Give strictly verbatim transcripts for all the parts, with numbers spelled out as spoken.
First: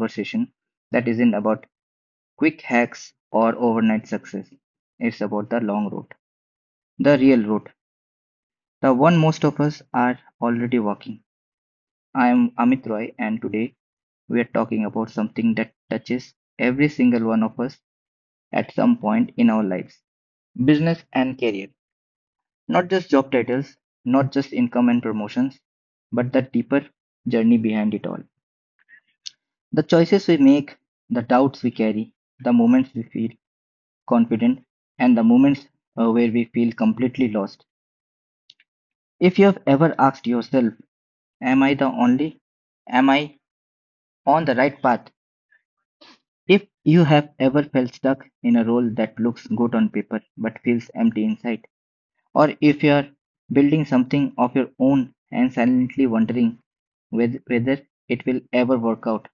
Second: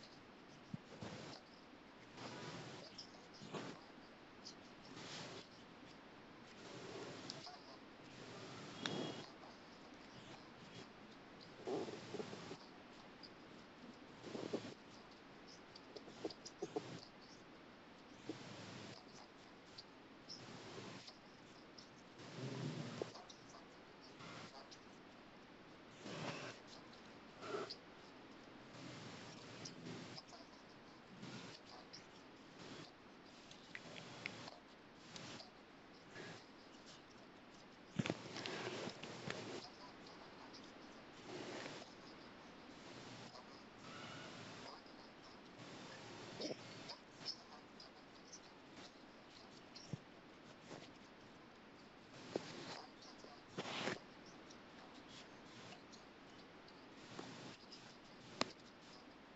conversations that isn't about quick hacks or overnight success. It's about the long road, the real road, the one most of us are already walking. I am Amit Roy, and today we are talking about something that touches every single one of us at some point in our lives. Business and career. Not just job titles, not just income and promotions, but the deeper journey behind it all. The choices we make, the doubts we carry, the moments we feel confident, and the moments uh, where we feel completely lost. If you have ever asked yourself, Am I the only? Am I on the right path? If you have ever felt stuck in a role that looks good on paper but feels empty inside, or if you're building something of your own and silently wondering whether it will ever work out,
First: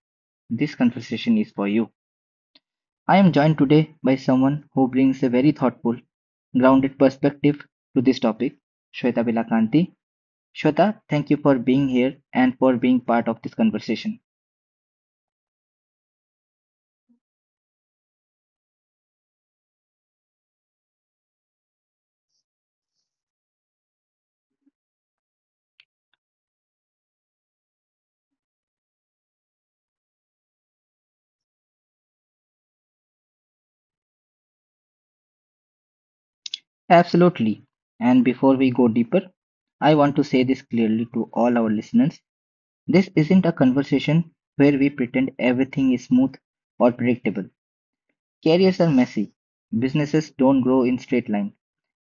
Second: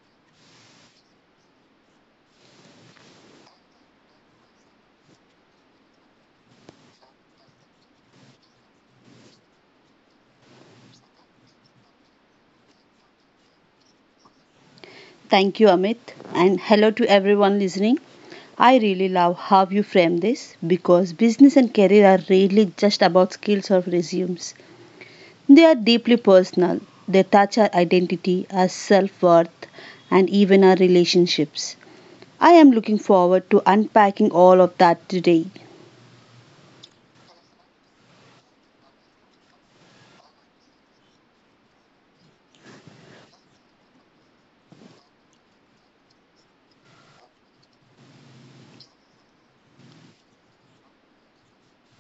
this conversation is for you. I am joined today by someone who brings a very thoughtful, grounded perspective to this topic, Shweta Vilakanti. Shweta, thank you for being here and for being part of this conversation. Thank you, Amit, and hello to everyone listening. I really love how you frame this because business and career are really just about skills or resumes. They are deeply personal, they touch our identity, our self worth, and even our relationships. I am looking forward to unpacking all of that today. Absolutely. And before we go deeper, I want to say this clearly to all our listeners. This isn't a conversation where we pretend everything is smooth or predictable. Careers are messy, businesses don't grow in straight line,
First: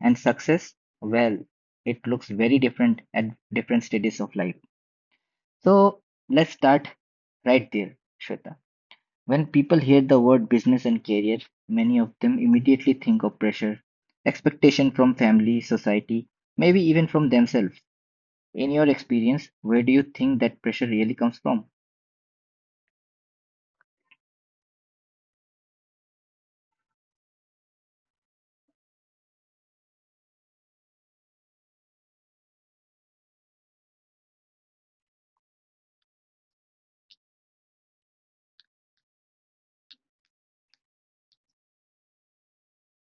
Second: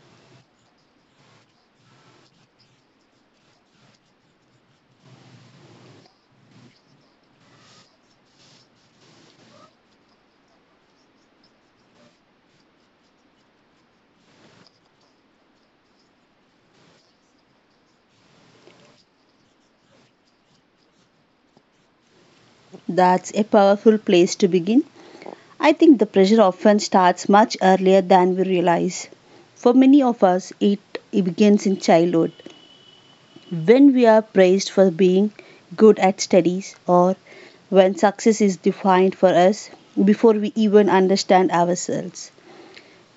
and success, well, it looks very different at different stages of life. So let's start right there, Shweta. When people hear the word business and career, many of them immediately think of pressure, expectation from family, society, maybe even from themselves. In your experience, where do you think that pressure really comes from? That's a powerful place to begin. I think the pressure often starts much earlier than we realize. For many of us, it, it begins in childhood when we are praised for being good at studies or when success is defined for us before we even understand ourselves.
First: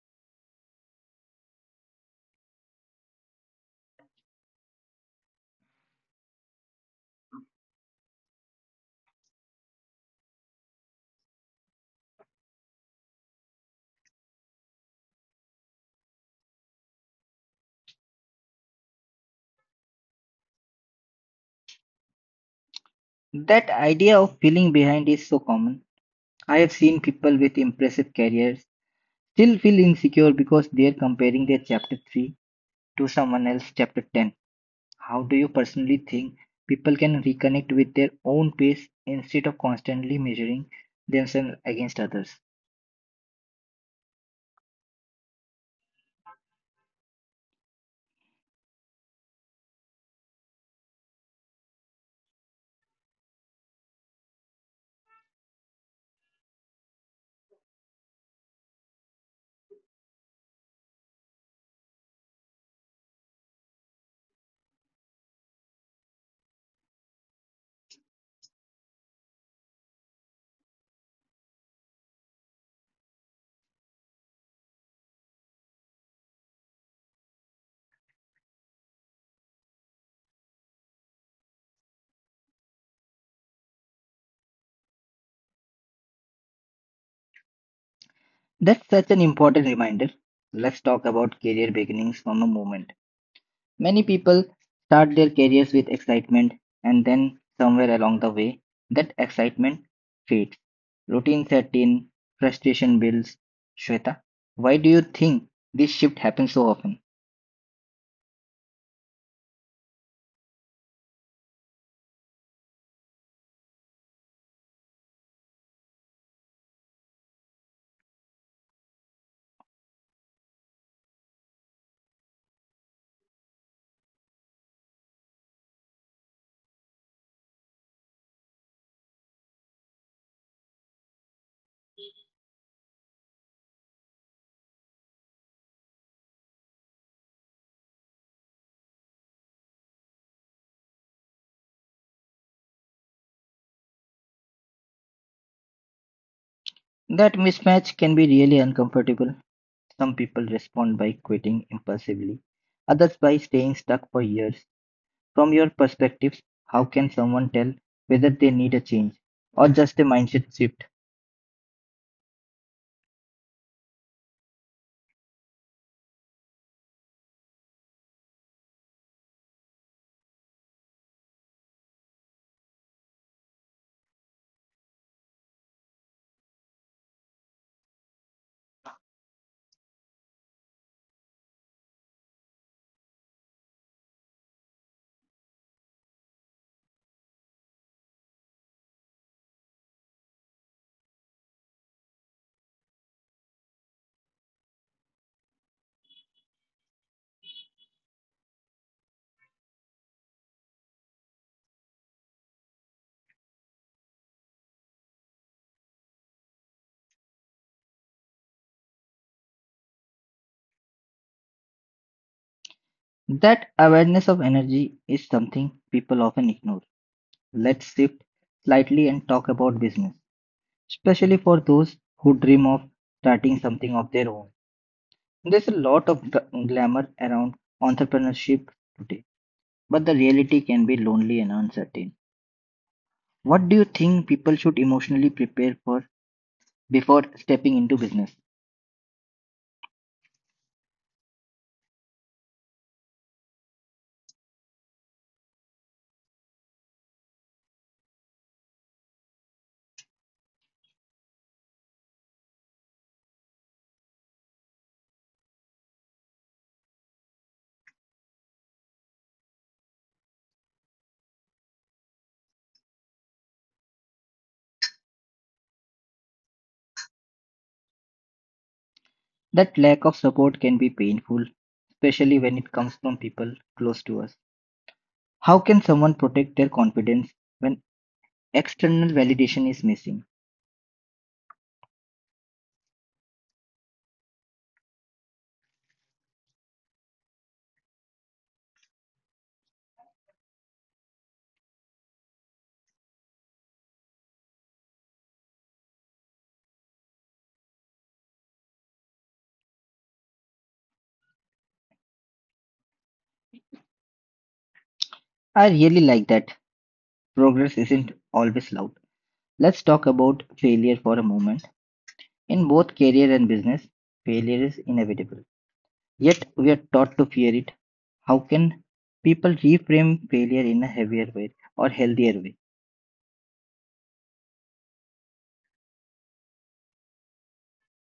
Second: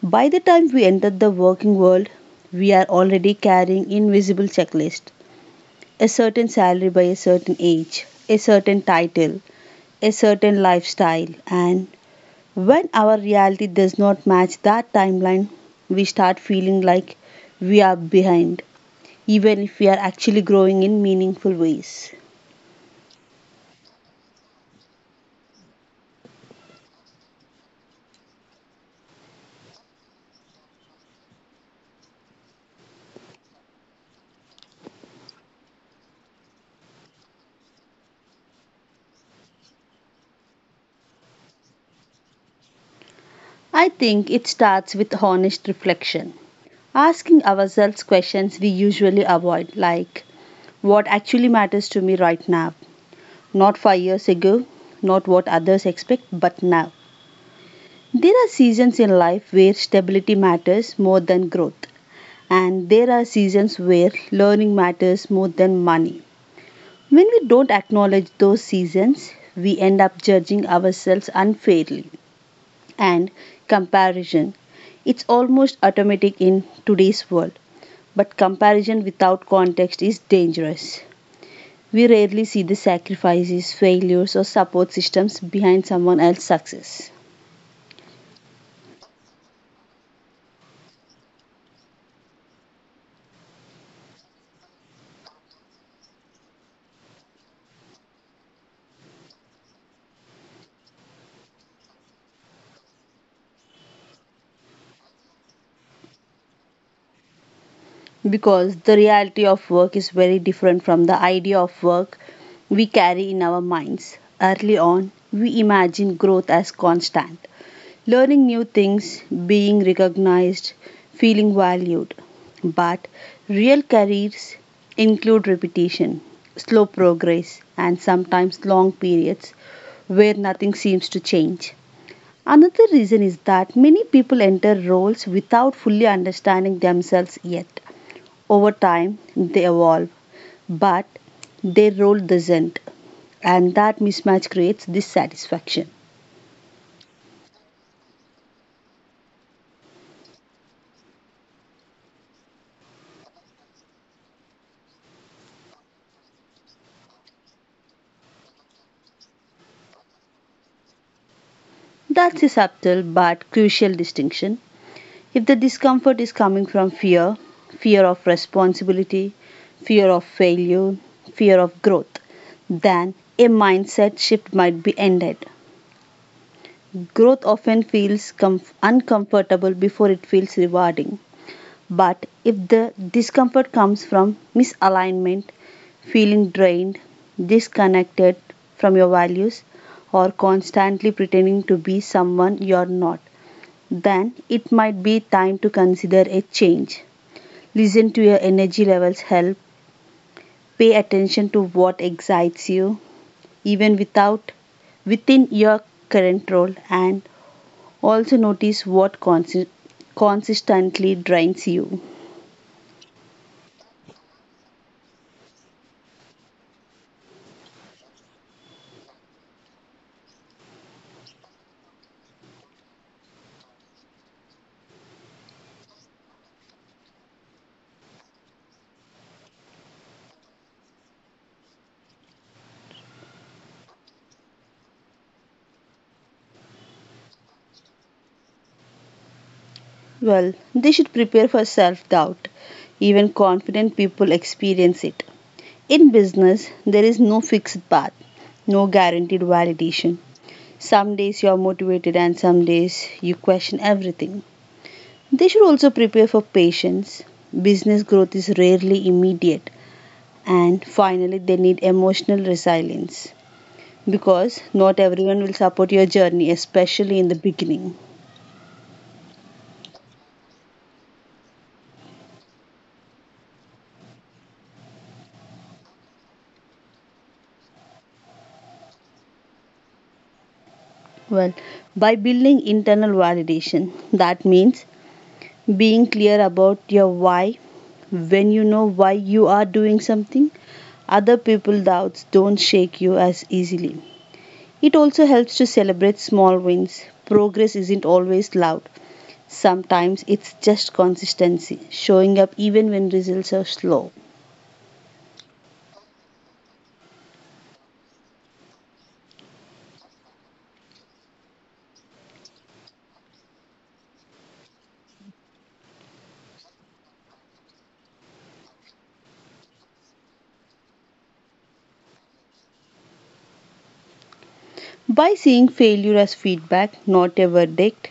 By the time we enter the working world, we are already carrying invisible checklist, a certain salary by a certain age, a certain title, a certain lifestyle, and when our reality does not match that timeline, we start feeling like we are behind, even if we are actually growing in meaningful ways. That idea of feeling behind is so common. I have seen people with impressive careers still feel insecure because they're comparing their chapter three to someone else's chapter ten. How do you personally think people can reconnect with their own pace instead of constantly measuring themselves against others? I think it starts with honest reflection, asking ourselves questions we usually avoid, like what actually matters to me right now, not five years ago, not what others expect, but now. There are seasons in life where stability matters more than growth, and there are seasons where learning matters more than money. When we don't acknowledge those seasons, we end up judging ourselves unfairly. And comparison. It's almost automatic in today's world, but comparison without context is dangerous. We rarely see the sacrifices, failures, or support systems behind someone else's success. That's such an important reminder. Let's talk about career beginnings from a moment. Many people start their careers with excitement, and then somewhere along the way, that excitement fades. Routine set in, frustration builds. Shweta, why do you think this shift happens so often? Because the reality of work is very different from the idea of work we carry in our minds. Early on, we imagine growth as constant, learning new things, being recognized, feeling valued. But real careers include repetition, slow progress, and sometimes long periods where nothing seems to change. Another reason is that many people enter roles without fully understanding themselves yet. Over time, they evolve, but their role doesn't, and that mismatch creates dissatisfaction. That mismatch can be really uncomfortable. Some people respond by quitting impulsively, others by staying stuck for years. From your perspective, how can someone tell whether they need a change or just a mindset shift? That's a subtle but crucial distinction. If the discomfort is coming from fear, fear of responsibility, fear of failure, fear of growth, then a mindset shift might be ended. Growth often feels com- uncomfortable before it feels rewarding. But if the discomfort comes from misalignment, feeling drained, disconnected from your values, or constantly pretending to be someone you're not, then it might be time to consider a change. Listen to your energy levels help. Pay attention to what excites you, even without within your current role, and also notice what consi- consistently drains you. That awareness of energy is something people often ignore. Let's shift slightly and talk about business, especially for those who dream of starting something of their own. There's a lot of gl- glamour around entrepreneurship today, but the reality can be lonely and uncertain. What do you think people should emotionally prepare for before stepping into business? Well, they should prepare for self doubt. Even confident people experience it. In business, there is no fixed path, no guaranteed validation. Some days you are motivated, and some days you question everything. They should also prepare for patience. Business growth is rarely immediate. And finally, they need emotional resilience because not everyone will support your journey, especially in the beginning. That lack of support can be painful, especially when it comes from people close to us. How can someone protect their confidence when external validation is missing? Well, by building internal validation, that means being clear about your why. When you know why you are doing something, other people's doubts don't shake you as easily. It also helps to celebrate small wins. Progress isn't always loud. Sometimes it's just consistency, showing up even when results are slow. I really like that progress isn't always loud. Let's talk about failure for a moment. In both career and business, failure is inevitable. Yet we are taught to fear it. How can people reframe failure in a heavier way or healthier way? By seeing failure as feedback, not a verdict,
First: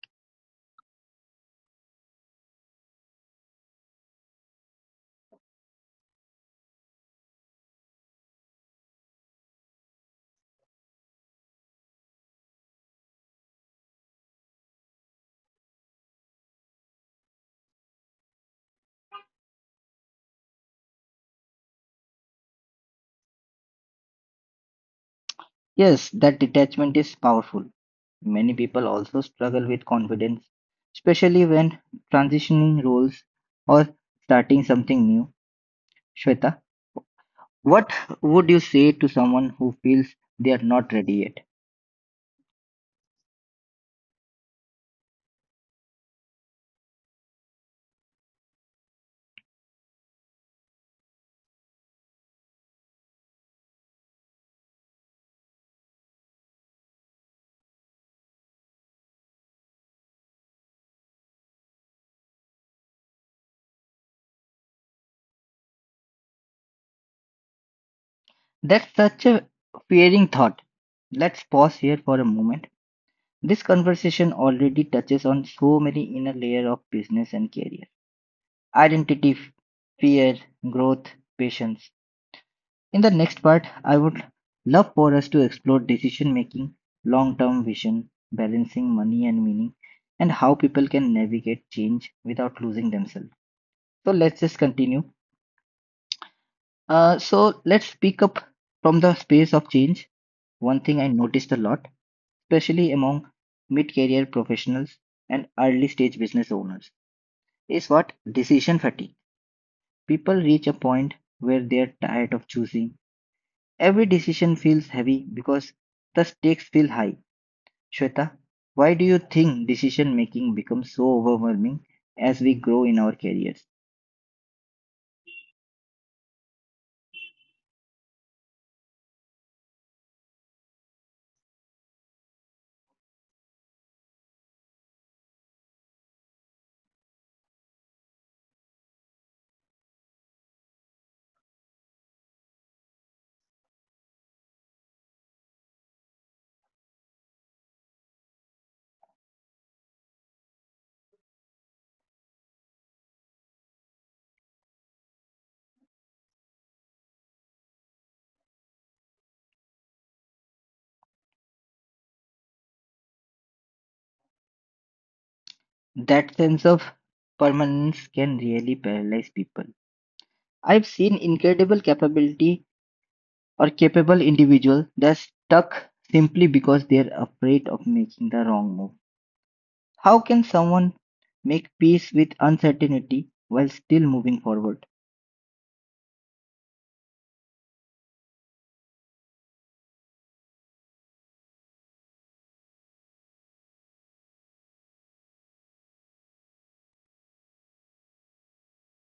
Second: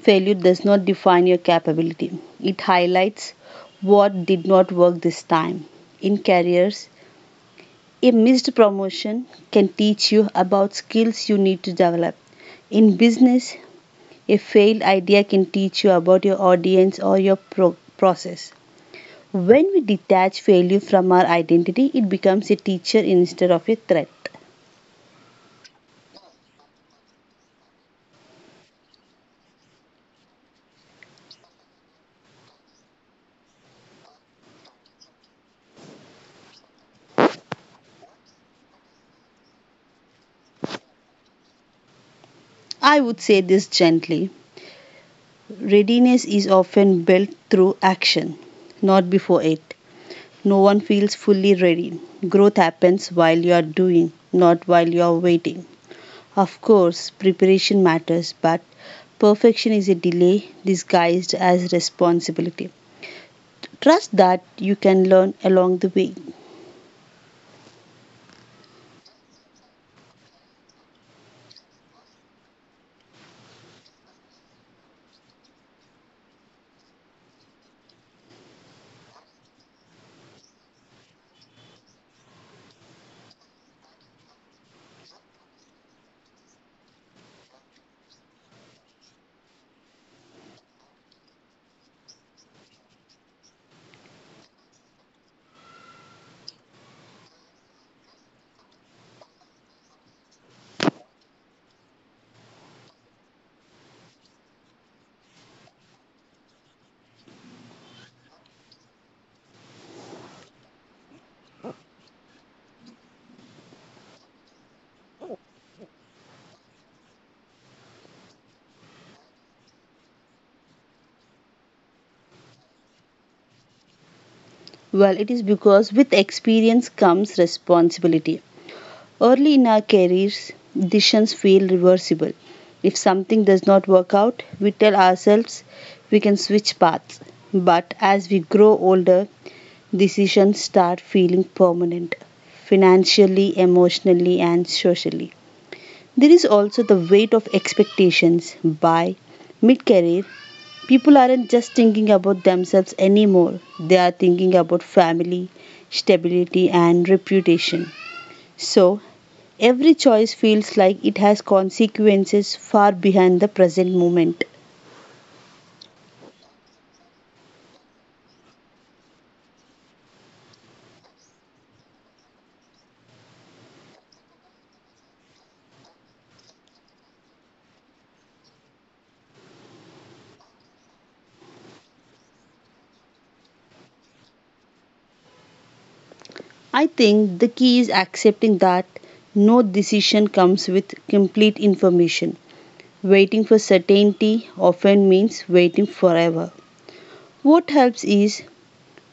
failure does not define your capability. It highlights what did not work this time. In careers, a missed promotion can teach you about skills you need to develop. In business, a failed idea can teach you about your audience or your pro- process. When we detach failure from our identity, it becomes a teacher instead of a threat. Yes, that detachment is powerful. Many people also struggle with confidence, especially when transitioning roles or starting something new. Shweta, what would you say to someone who feels they are not ready yet? I would say this gently. Readiness is often built through action, not before it. No one feels fully ready. Growth happens while you are doing, not while you are waiting. Of course, preparation matters, but perfection is a delay disguised as responsibility. Trust that you can learn along the way. That's such a fearing thought. Let's pause here for a moment. This conversation already touches on so many inner layers of business and career. Identity, f- fear, growth, patience. In the next part, I would love for us to explore decision making, long-term vision, balancing money and meaning, and how people can navigate change without losing themselves. So let's just continue. Uh, so let's pick up from the space of change. One thing I noticed a lot, especially among mid career professionals and early stage business owners, is what decision fatigue. People reach a point where they're tired of choosing. Every decision feels heavy because the stakes feel high. Shweta, why do you think decision making becomes so overwhelming as we grow in our careers? Well, it is because with experience comes responsibility. Early in our careers, decisions feel reversible. If something does not work out, we tell ourselves we can switch paths. But as we grow older, decisions start feeling permanent financially, emotionally, and socially. There is also the weight of expectations by mid career. People aren't just thinking about themselves anymore, they are thinking about family, stability, and reputation. So, every choice feels like it has consequences far behind the present moment. That sense of permanence can really paralyze people. I've seen incredible capability or capable individual that's stuck simply because they're afraid of making the wrong move. How can someone make peace with uncertainty while still moving forward? I think the key is accepting that no decision comes with complete information. Waiting for certainty often means waiting forever. What helps is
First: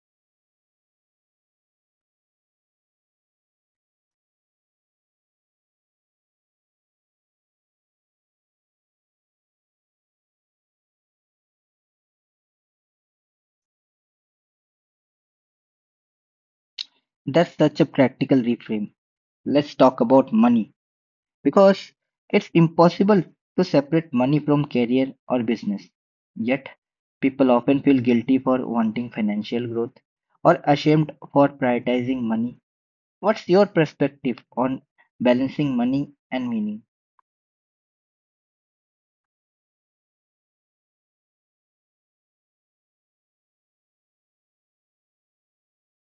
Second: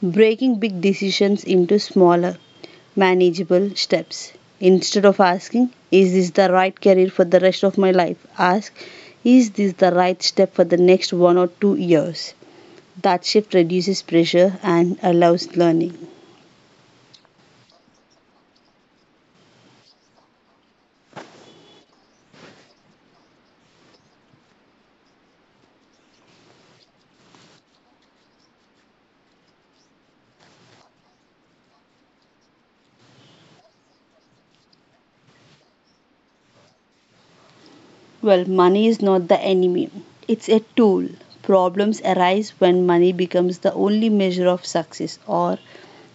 breaking big decisions into smaller, manageable steps. Instead of asking, "Is this the right career for the rest of my life?" ask, "Is this the right step for the next one or two years?" That shift reduces pressure and allows learning. That's such a practical reframe. Let's talk about money because it's impossible to separate money from career or business. Yet, people often feel guilty for wanting financial growth or ashamed for prioritizing money. What's your perspective on balancing money and meaning? Well, money is not the enemy, it's a tool. Problems arise when money becomes the only measure of success or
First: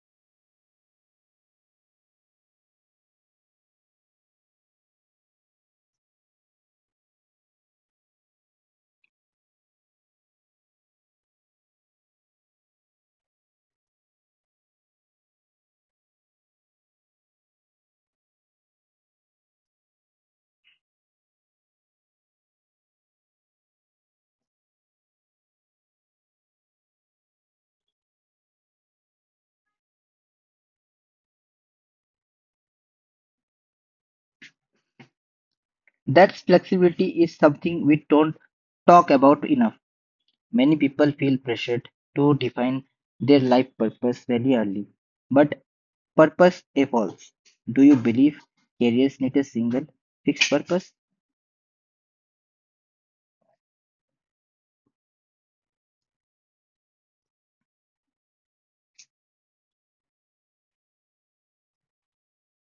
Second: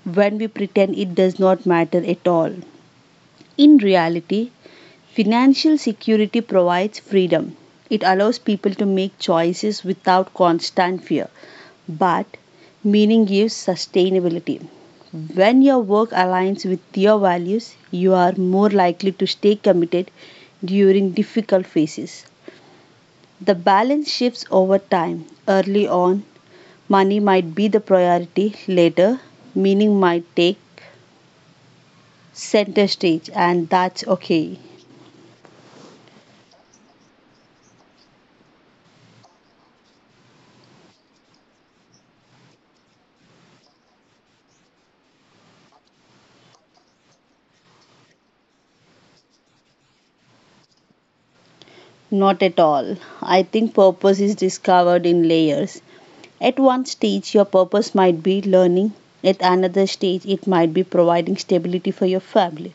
when we pretend it does not matter at all. In reality, financial security provides freedom. It allows people to make choices without constant fear. But meaning gives sustainability. When your work aligns with your values, you are more likely to stay committed during difficult phases. The balance shifts over time. Early on, money might be the priority, later, meaning might take center stage, and that's okay. That flexibility is something we don't talk about enough. Many people feel pressured to define their life purpose very early, but purpose evolves. Do you believe careers need a single fixed purpose? Not at all. I think purpose is discovered in layers. At one stage, your purpose might be learning. At another stage, it might be providing stability for your family.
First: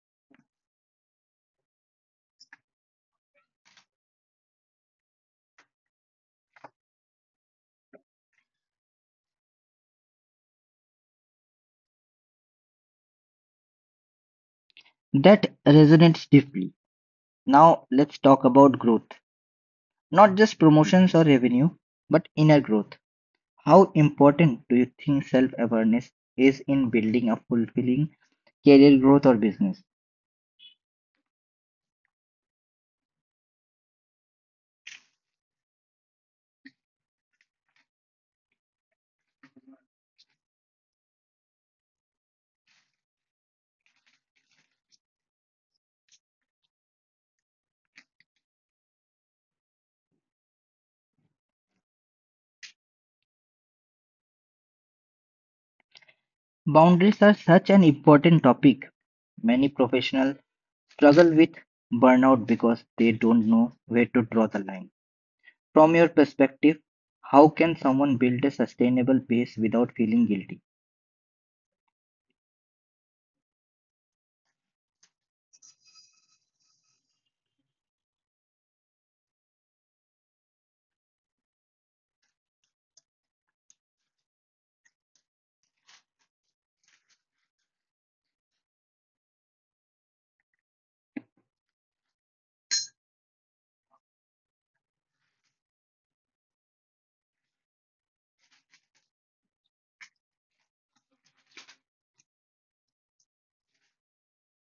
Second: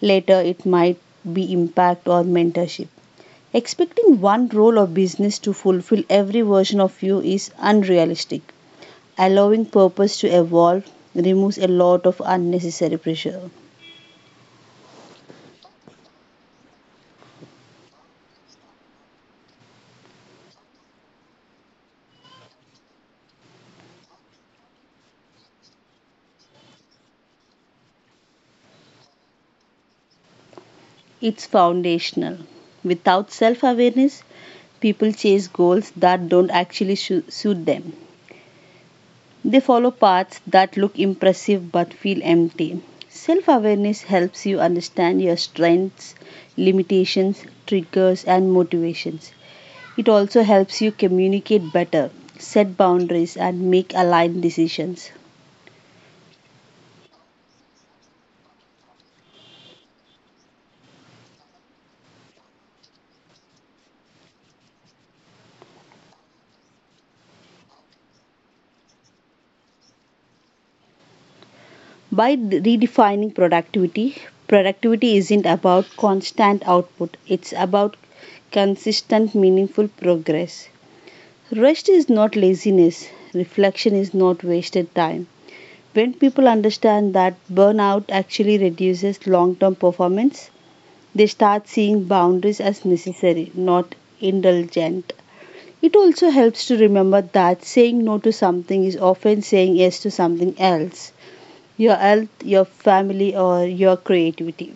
Later, it might be impact or mentorship. Expecting one role of business to fulfill every version of you is unrealistic. Allowing purpose to evolve removes a lot of unnecessary pressure. That resonates deeply. Now let's talk about growth, not just promotions or revenue, but inner growth. How important do you think self-awareness is in building a fulfilling career growth or business? It's foundational. Without self awareness, people chase goals that don't actually su- suit them. They follow paths that look impressive but feel empty. Self awareness helps you understand your strengths, limitations, triggers, and motivations. It also helps you communicate better, set boundaries, and make aligned decisions. Boundaries are such an important topic. Many professionals struggle with burnout because they don't know where to draw the line. From your perspective, how can someone build a sustainable base without feeling guilty? By redefining productivity, productivity isn't about constant output, it's about consistent, meaningful progress. Rest is not laziness, reflection is not wasted time. When people understand that burnout actually reduces long term performance, they start seeing boundaries as necessary, not indulgent. It also helps to remember that saying no to something is often saying yes to something else, your health, your family, or your creativity.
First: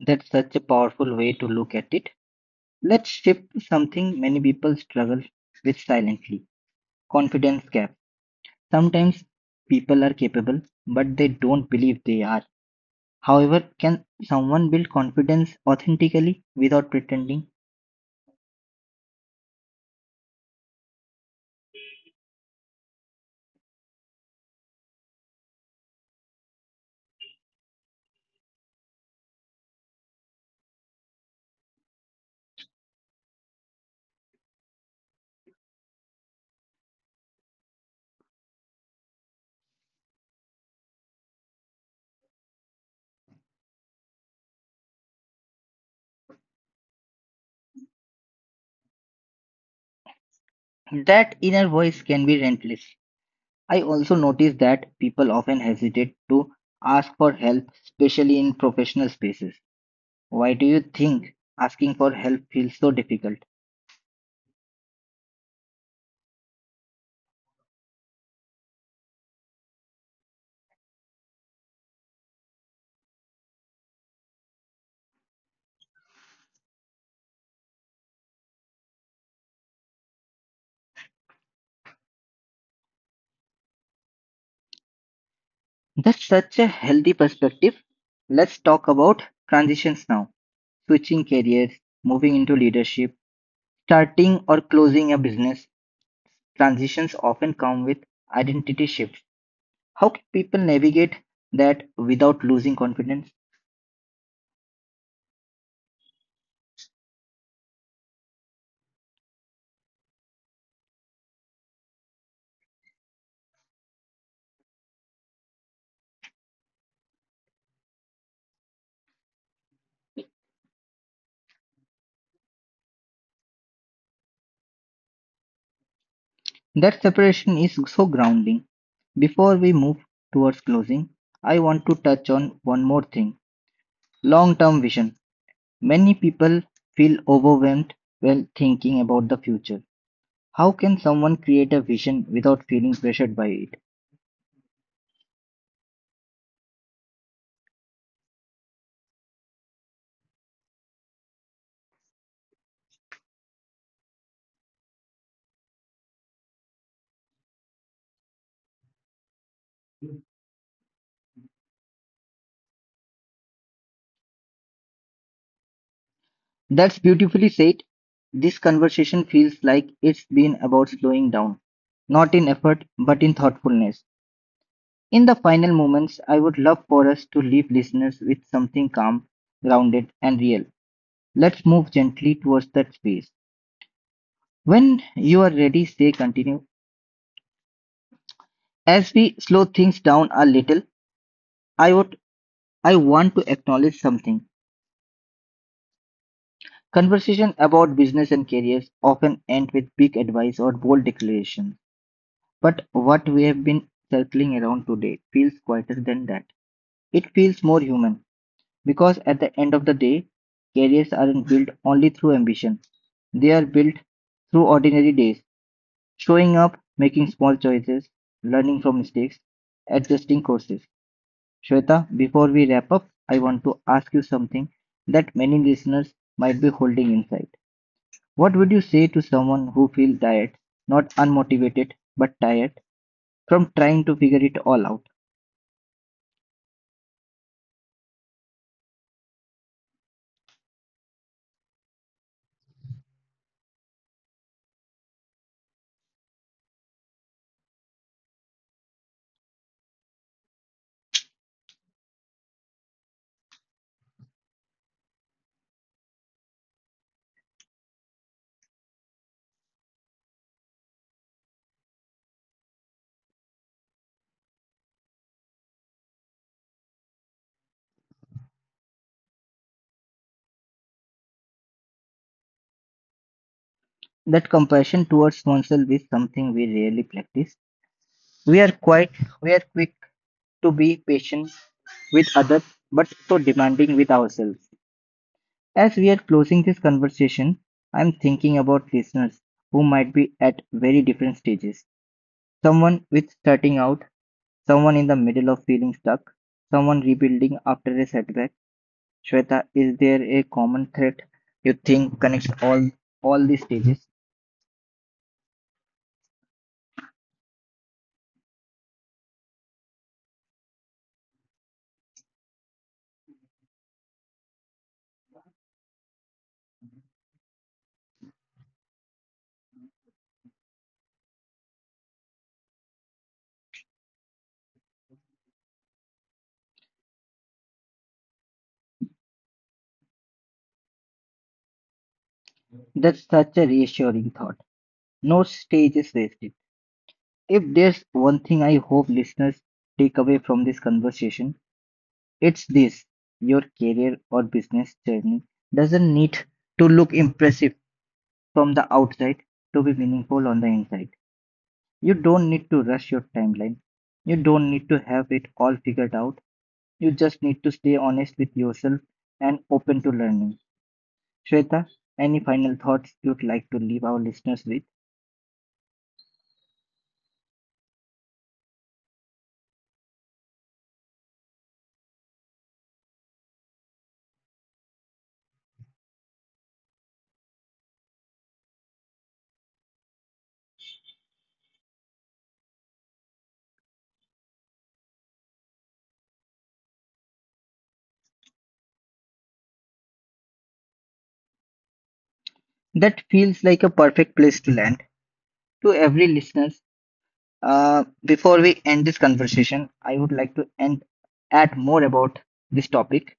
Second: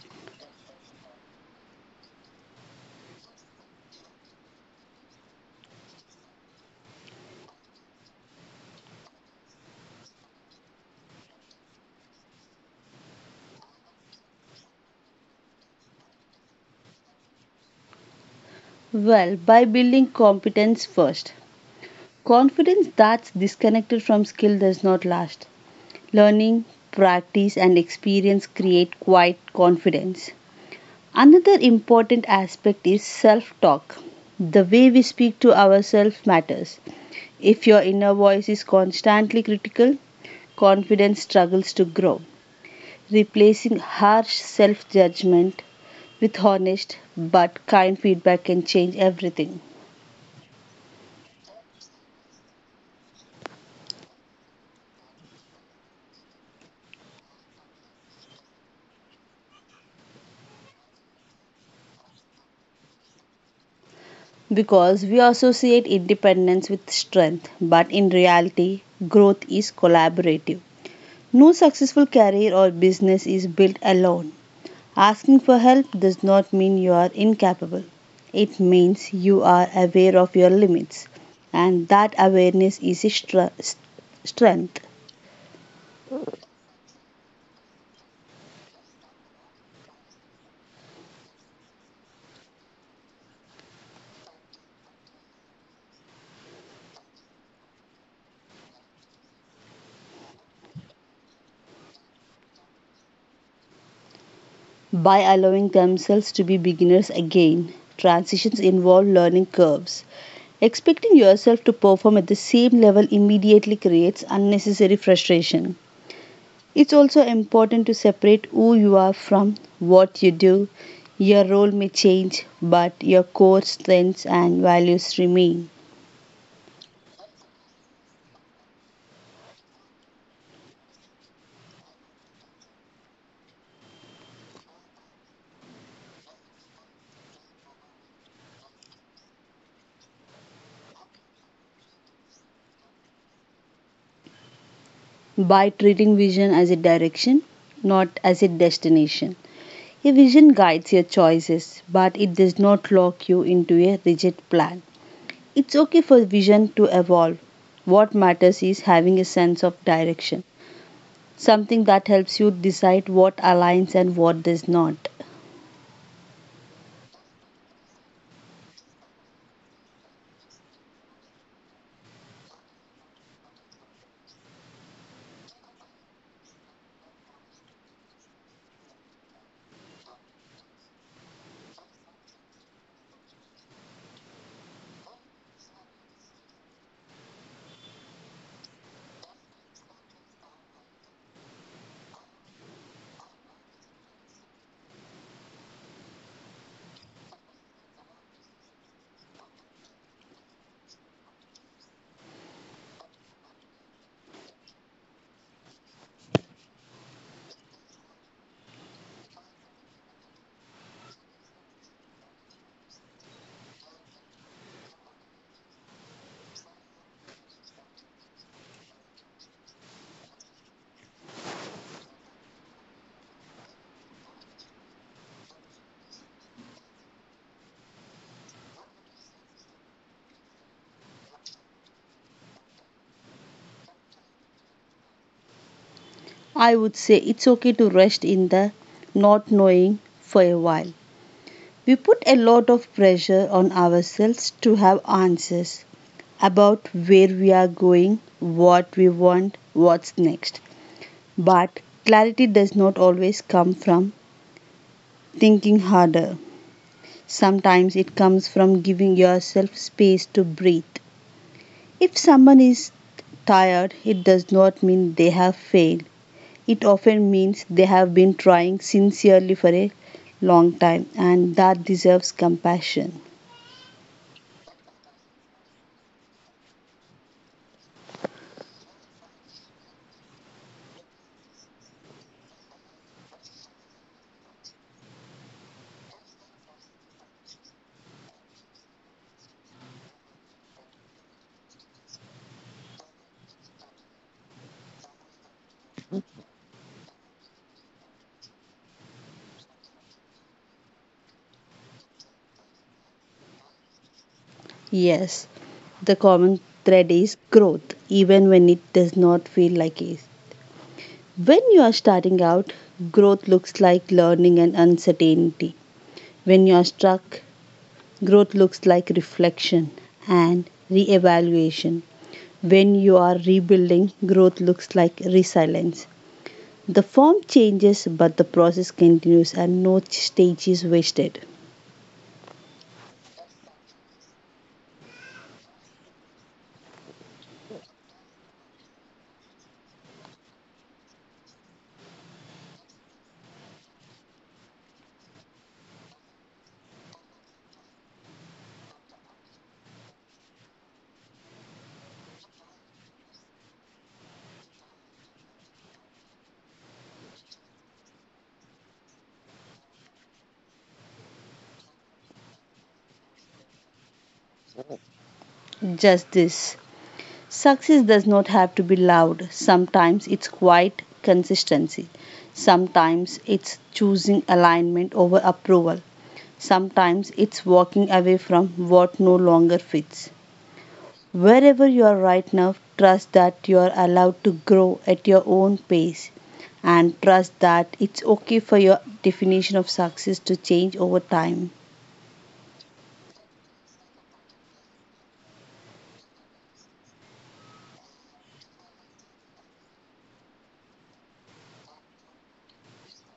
That's such a powerful way to look at it. Let's shift to something many people struggle with silently, confidence gap. Sometimes people are capable, but they don't believe they are. However, can someone build confidence authentically without pretending? Well, by building competence first. Confidence that's disconnected from skill does not last. Learning, practice, and experience create quiet confidence. Another important aspect is self talk. The way we speak to ourselves matters. If your inner voice is constantly critical, confidence struggles to grow. Replacing harsh self judgment with honest but kind feedback can change everything. That inner voice can be relentless. I also notice that people often hesitate to ask for help, especially in professional spaces. Why do you think asking for help feels so difficult? Because we associate independence with strength, but in reality, growth is collaborative. No successful career or business is built alone. Asking for help does not mean you are incapable, it means you are aware of your limits, and that awareness is a stra- strength. That's such a healthy perspective. Let's talk about transitions now. Switching careers, moving into leadership, starting or closing a business. Transitions often come with identity shifts. How can people navigate that without losing confidence? By allowing themselves to be beginners again. Transitions involve learning curves. Expecting yourself to perform at the same level immediately creates unnecessary frustration. It's also important to separate who you are from what you do. Your role may change, but your core strengths and values remain. That separation is so grounding. Before we move towards closing, I want to touch on one more thing, long term vision. Many people feel overwhelmed while thinking about the future. How can someone create a vision without feeling pressured by it? By treating vision as a direction, not as a destination. A vision guides your choices, but it does not lock you into a rigid plan. It's okay for vision to evolve. What matters is having a sense of direction, something that helps you decide what aligns and what does not. That's beautifully said. This conversation feels like it's been about slowing down, not in effort, but in thoughtfulness. In the final moments, I would love for us to leave listeners with something calm, grounded, and real. Let's move gently towards that space. When you are ready, say continue. As we slow things down a little, I would I want to acknowledge something. Conversation about business and careers often end with big advice or bold declarations. But what we have been circling around today feels quieter than that. It feels more human. Because at the end of the day, careers aren't built only through ambition. They are built through ordinary days, showing up, making small choices, learning from mistakes, adjusting courses. Shweta, before we wrap up, I want to ask you something that many listeners might be holding inside. What would you say to someone who feels tired, not unmotivated, but tired from trying to figure it all out? I would say it's okay to rest in the not knowing for a while. We put a lot of pressure on ourselves to have answers about where we are going, what we want, what's next. But clarity does not always come from thinking harder. Sometimes it comes from giving yourself space to breathe. If someone is tired, it does not mean they have failed. It often means they have been trying sincerely for a long time and that deserves compassion. That compassion towards oneself is something we rarely practice. We are quite we are quick to be patient with others, but so demanding with ourselves. As we are closing this conversation, I'm thinking about listeners who might be at very different stages. Someone with starting out, someone in the middle of feeling stuck, someone rebuilding after a setback. Shweta, is there a common thread you think connects all all these stages? Yes, the common thread is growth, even when it does not feel like it. When you are starting out, growth looks like learning and uncertainty. When you are stuck, growth looks like reflection and reevaluation. When you are rebuilding, growth looks like resilience. The form changes, but the process continues and no stage is wasted. That's such a reassuring thought. No stage is wasted. If there's one thing I hope listeners take away from this conversation, it's this: your career or business journey doesn't need to look impressive from the outside to be meaningful on the inside. You don't need to rush your timeline, you don't need to have it all figured out. You just need to stay honest with yourself and open to learning. Shweta, any final thoughts you'd like to leave our listeners with? Just this. Success does not have to be loud. Sometimes it's quiet consistency. Sometimes it's choosing alignment over approval. Sometimes it's walking away from what no longer fits. Wherever you are right now, trust that you are allowed to grow at your own pace and trust that it's okay for your definition of success to change over time. That feels like a perfect place to land. To every listener. Uh, before we end this conversation, I would like to end, add more about this topic.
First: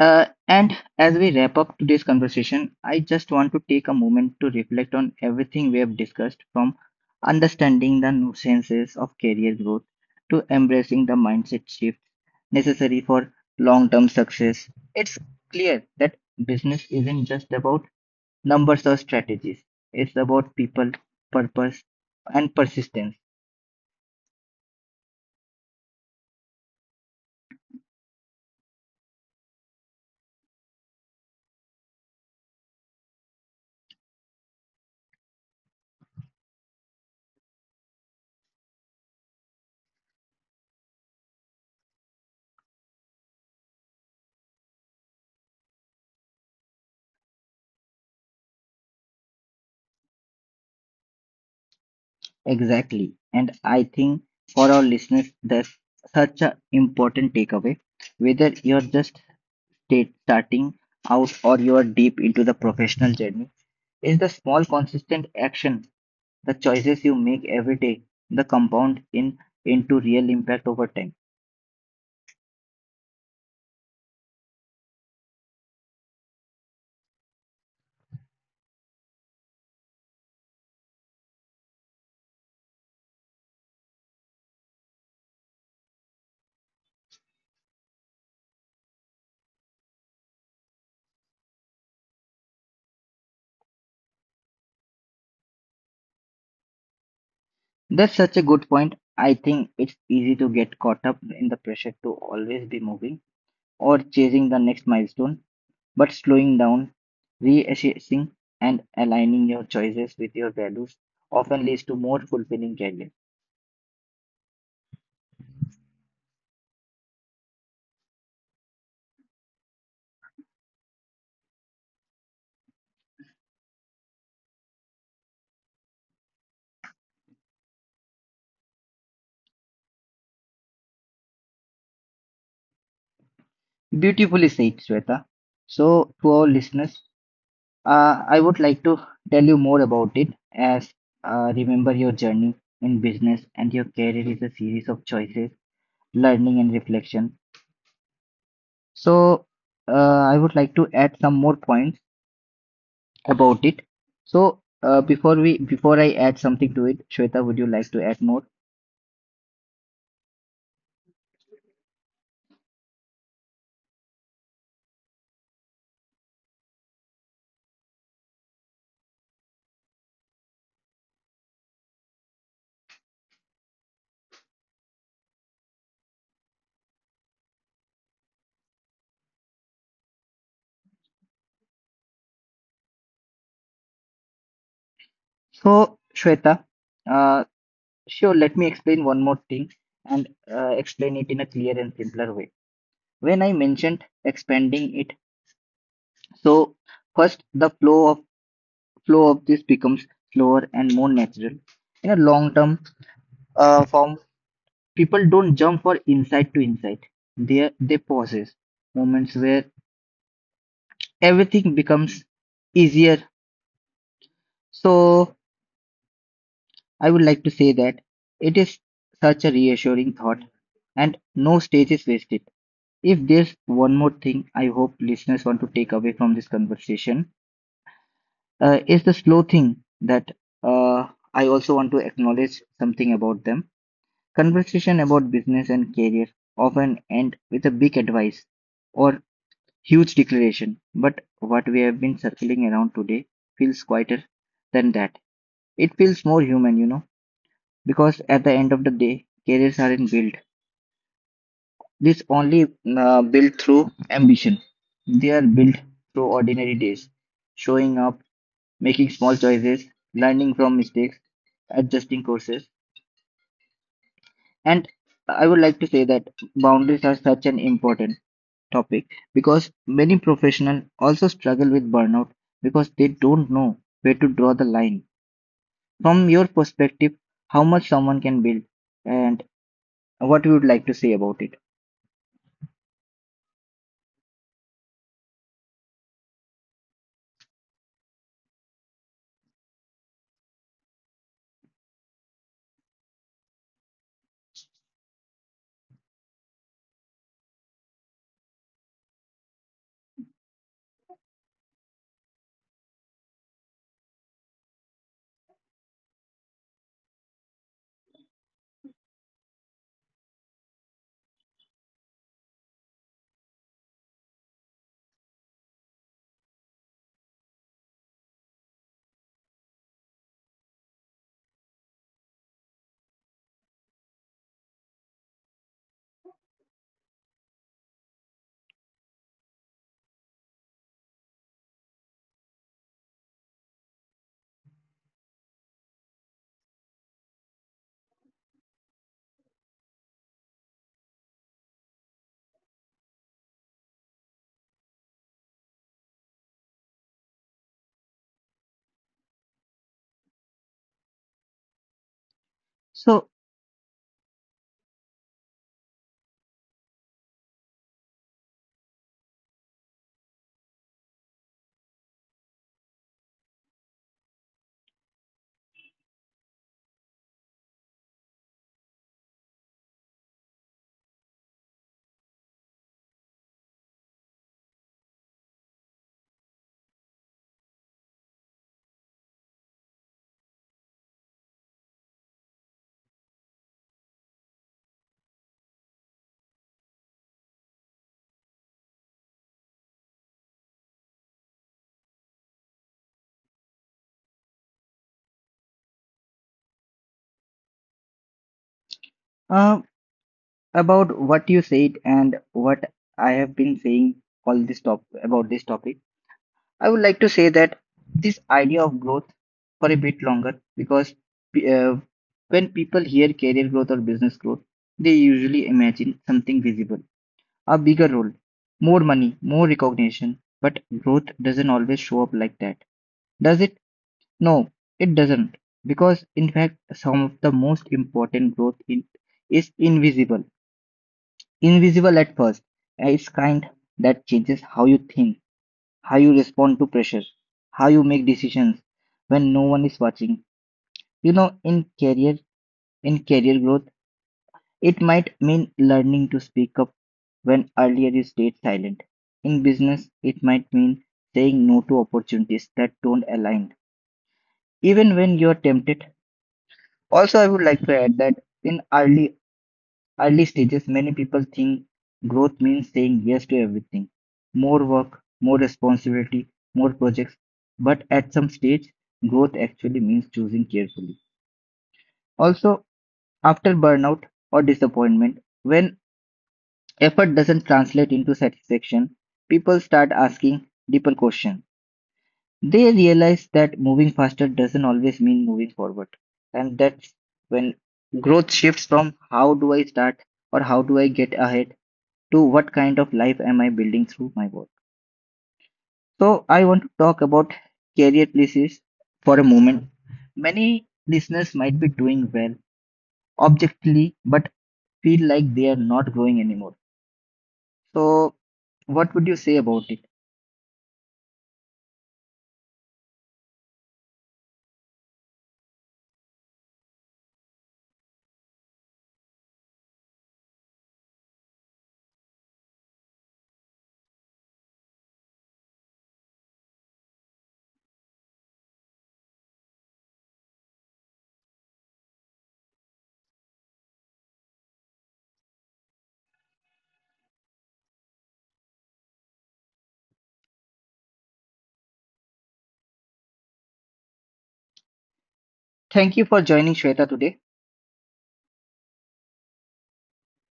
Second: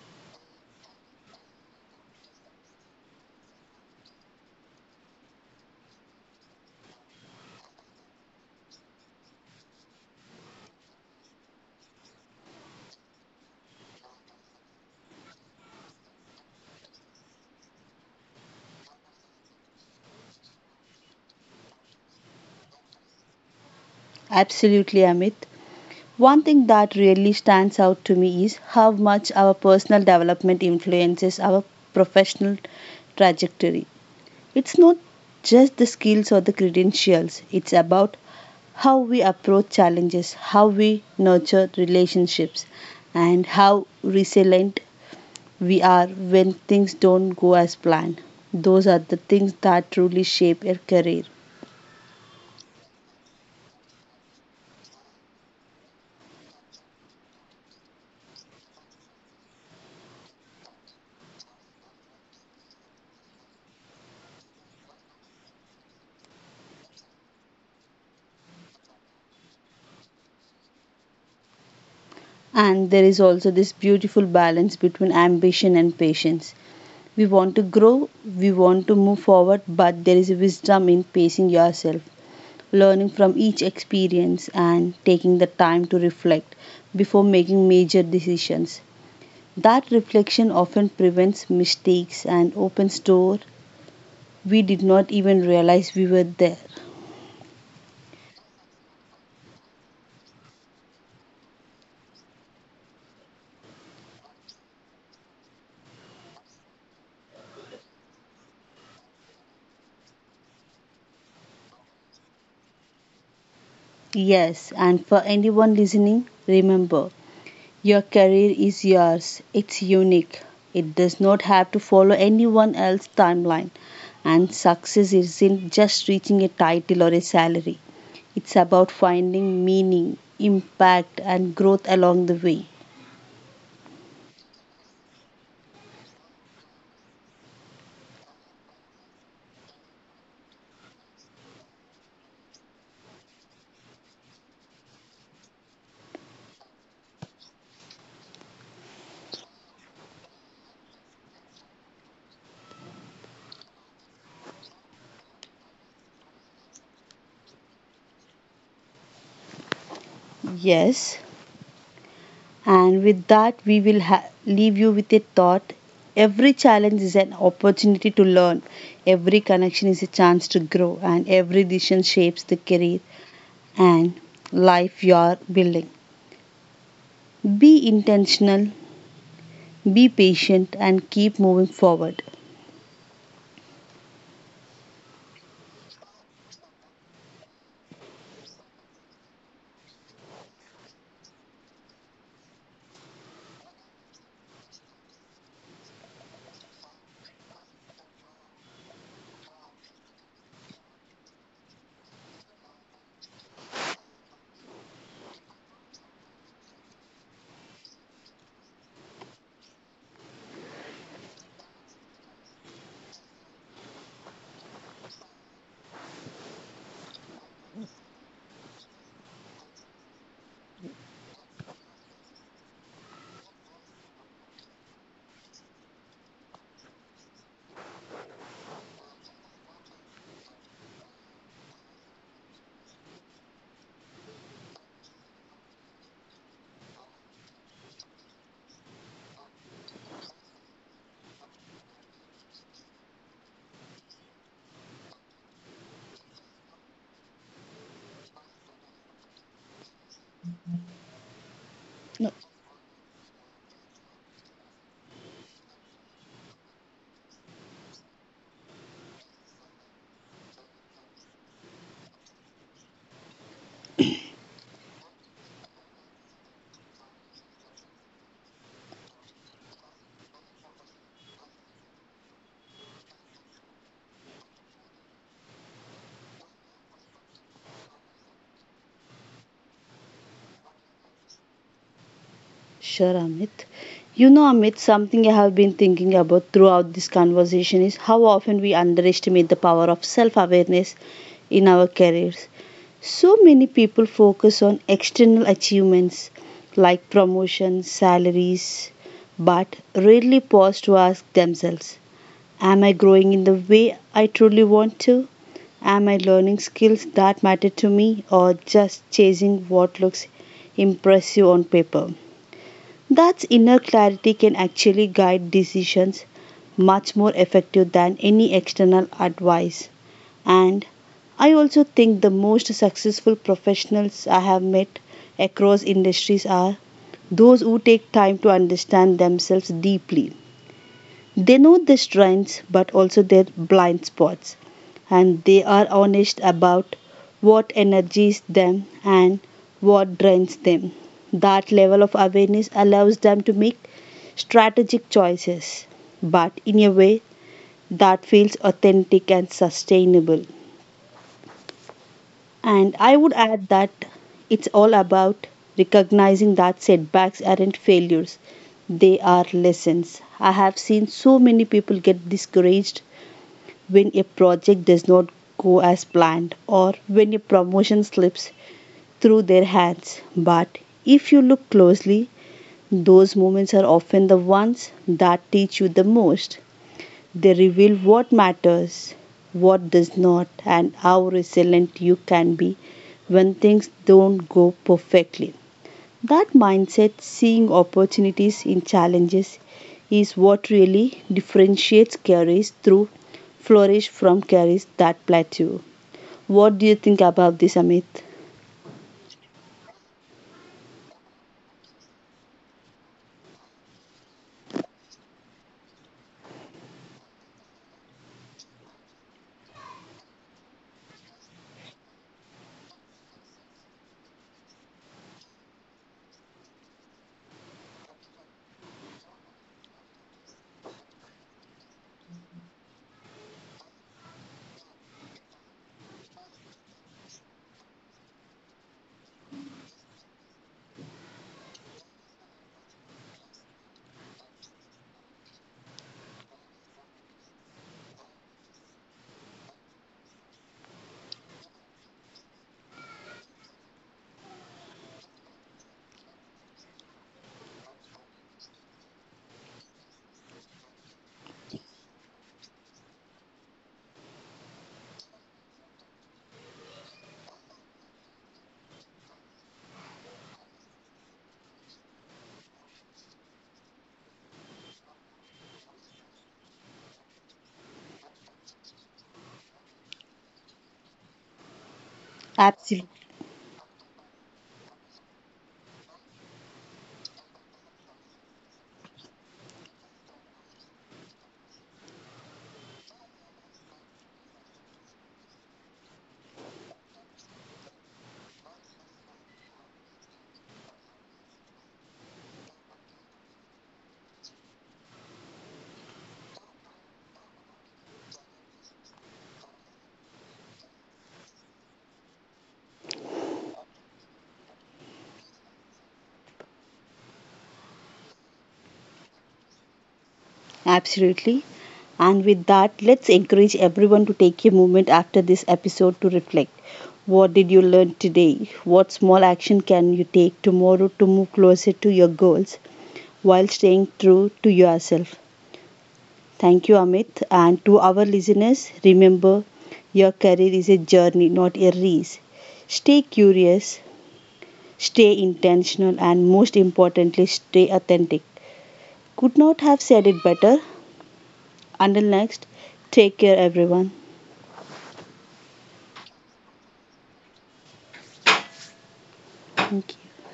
Uh, and as we wrap up today's conversation, I just want to take a moment to reflect on everything we have discussed, from understanding the nuances of career growth to embracing the mindset shift necessary for long term success. It's clear that business isn't just about numbers or strategies, it's about people, purpose, and persistence. Absolutely, Amit. One thing that really stands out to me is how much our personal development influences our professional trajectory. It's not just the skills or the credentials, it's about how we approach challenges, how we nurture relationships, and how resilient we are when things don't go as planned. Those are the things that truly shape a career. Exactly. And I think for our listeners, that's such an important takeaway. Whether you're just state starting out or you're deep into the professional journey, is the small consistent action, the choices you make every day, the compound in into real impact over time. And there is also this beautiful balance between ambition and patience. We want to grow, we want to move forward, but there is wisdom in pacing yourself. Learning from each experience and taking the time to reflect before making major decisions. That reflection often prevents mistakes and opens doors we did not even realize we were there. That's such a good point. I think it's easy to get caught up in the pressure to always be moving or chasing the next milestone. But slowing down, reassessing, and aligning your choices with your values often leads to more fulfilling career. Yes, and for anyone listening, remember your career is yours. It's unique. It does not have to follow anyone else's timeline. And success isn't just reaching a title or a salary. It's about finding meaning, impact, and growth along the way. Beautifully said, Shweta. So, to our listeners, uh, I would like to tell you more about it as uh, remember your journey in business and your career is a series of choices, learning, and reflection. So, uh, I would like to add some more points about it. So, uh, before we before I add something to it, Shweta, would you like to add more? Yes. And with that, we will ha- leave you with a thought. Every challenge is an opportunity to learn, every connection is a chance to grow, and every decision shapes the career and life you are building. Be intentional, be patient, and keep moving forward. So, Shweta, uh, sure, let me explain one more thing and uh, explain it in a clear and simpler way. When I mentioned expanding it, so first the flow of flow of this becomes slower and more natural. In a long term uh, form, people don't jump for insight to insight. They they pauses moments where everything becomes easier. So I would like to say that it is such a reassuring thought, and no stage is wasted. If there's one more thing I hope listeners want to take away from this conversation, uh, is the slow thing that uh, I also want to acknowledge something about them. Conversation about business and career often end with a big advice or huge declaration, but what we have been circling around today feels quieter than that. It feels more human, you know. Because at the end of the day, careers aren't built. This No, only uh, built through ambition. They are built through ordinary days, showing up, making small choices, learning from mistakes, adjusting courses. And I would like to say that boundaries are such an important topic because many professionals also struggle with burnout because they don't know where to draw the line. From your perspective, how much someone can build and what you would like to say about it. sure, Amit. You know, Amit, something I have been thinking about throughout this conversation is how often we underestimate the power of self awareness in our careers. So many people focus on external achievements like promotions, salaries, but rarely pause to ask themselves, am I growing in the way I truly want to? Am I learning skills that matter to me or just chasing what looks impressive on paper? That inner clarity can actually guide decisions much more effective than any external advice. And I also think the most successful professionals I have met across industries are those who take time to understand themselves deeply, they know their strengths but also their blind spots and they are honest about what energizes them and what drains them. That level of awareness allows them to make strategic choices, but in a way that feels authentic and sustainable. And I So, would add that it's all about recognizing that setbacks aren't failures, they are lessons. I have seen so many people get discouraged when a project does not go as planned or when a promotion slips through their hands. But if you look closely, those moments are often the ones that teach you the most. They reveal what matters, what does not, and how resilient you can be when things don't go perfectly. That mindset, seeing opportunities in challenges, is what really differentiates careers through flourish from careers that plateau. What do you think about this, Amit? Uh, about what you said and what I have been saying all this top about this topic, I would like to say that this idea of growth for a bit longer because p- uh, when people hear career growth or business growth, they usually imagine something visible, a bigger role, more money, more recognition. But growth doesn't always show up like that, does it? No, it doesn't. Because in fact, some of the most important growth in, is invisible. Invisible at first. Yeah, it's kind that changes how you think, how you respond to pressure, how you make decisions when no one is watching. You know, in career, in career growth, it might mean learning to speak up when earlier you stayed silent. In business, it might mean saying no to opportunities that don't align, even when you're tempted. Also, I would like to add that in early Early stages, many people think growth means saying yes to everything. More work, more responsibility, more projects. But at some stage, growth actually means choosing carefully. Also, Absolutely. after burnout or disappointment, when effort doesn't translate into satisfaction, people start asking deeper questions. They realize that moving faster doesn't always mean moving forward. And that's when growth shifts from how do I start or how do I get ahead to what kind of life am I building through my work. So I want to talk about career places for a moment. Many listeners might be doing well objectively, but feel like they are not growing anymore. So what would you say about it? Absolutely. And with that, let's encourage everyone to take a moment after this episode to reflect. What did you learn today? What small action can you take tomorrow to move closer to your goals while staying true to yourself? Thank you, Amit. And to our listeners, remember your career is a journey, not a race. Stay curious, stay intentional, and most importantly, stay authentic. Could not have said it better. Until next, take care, everyone. Thank you for joining Shweta today. Thank you.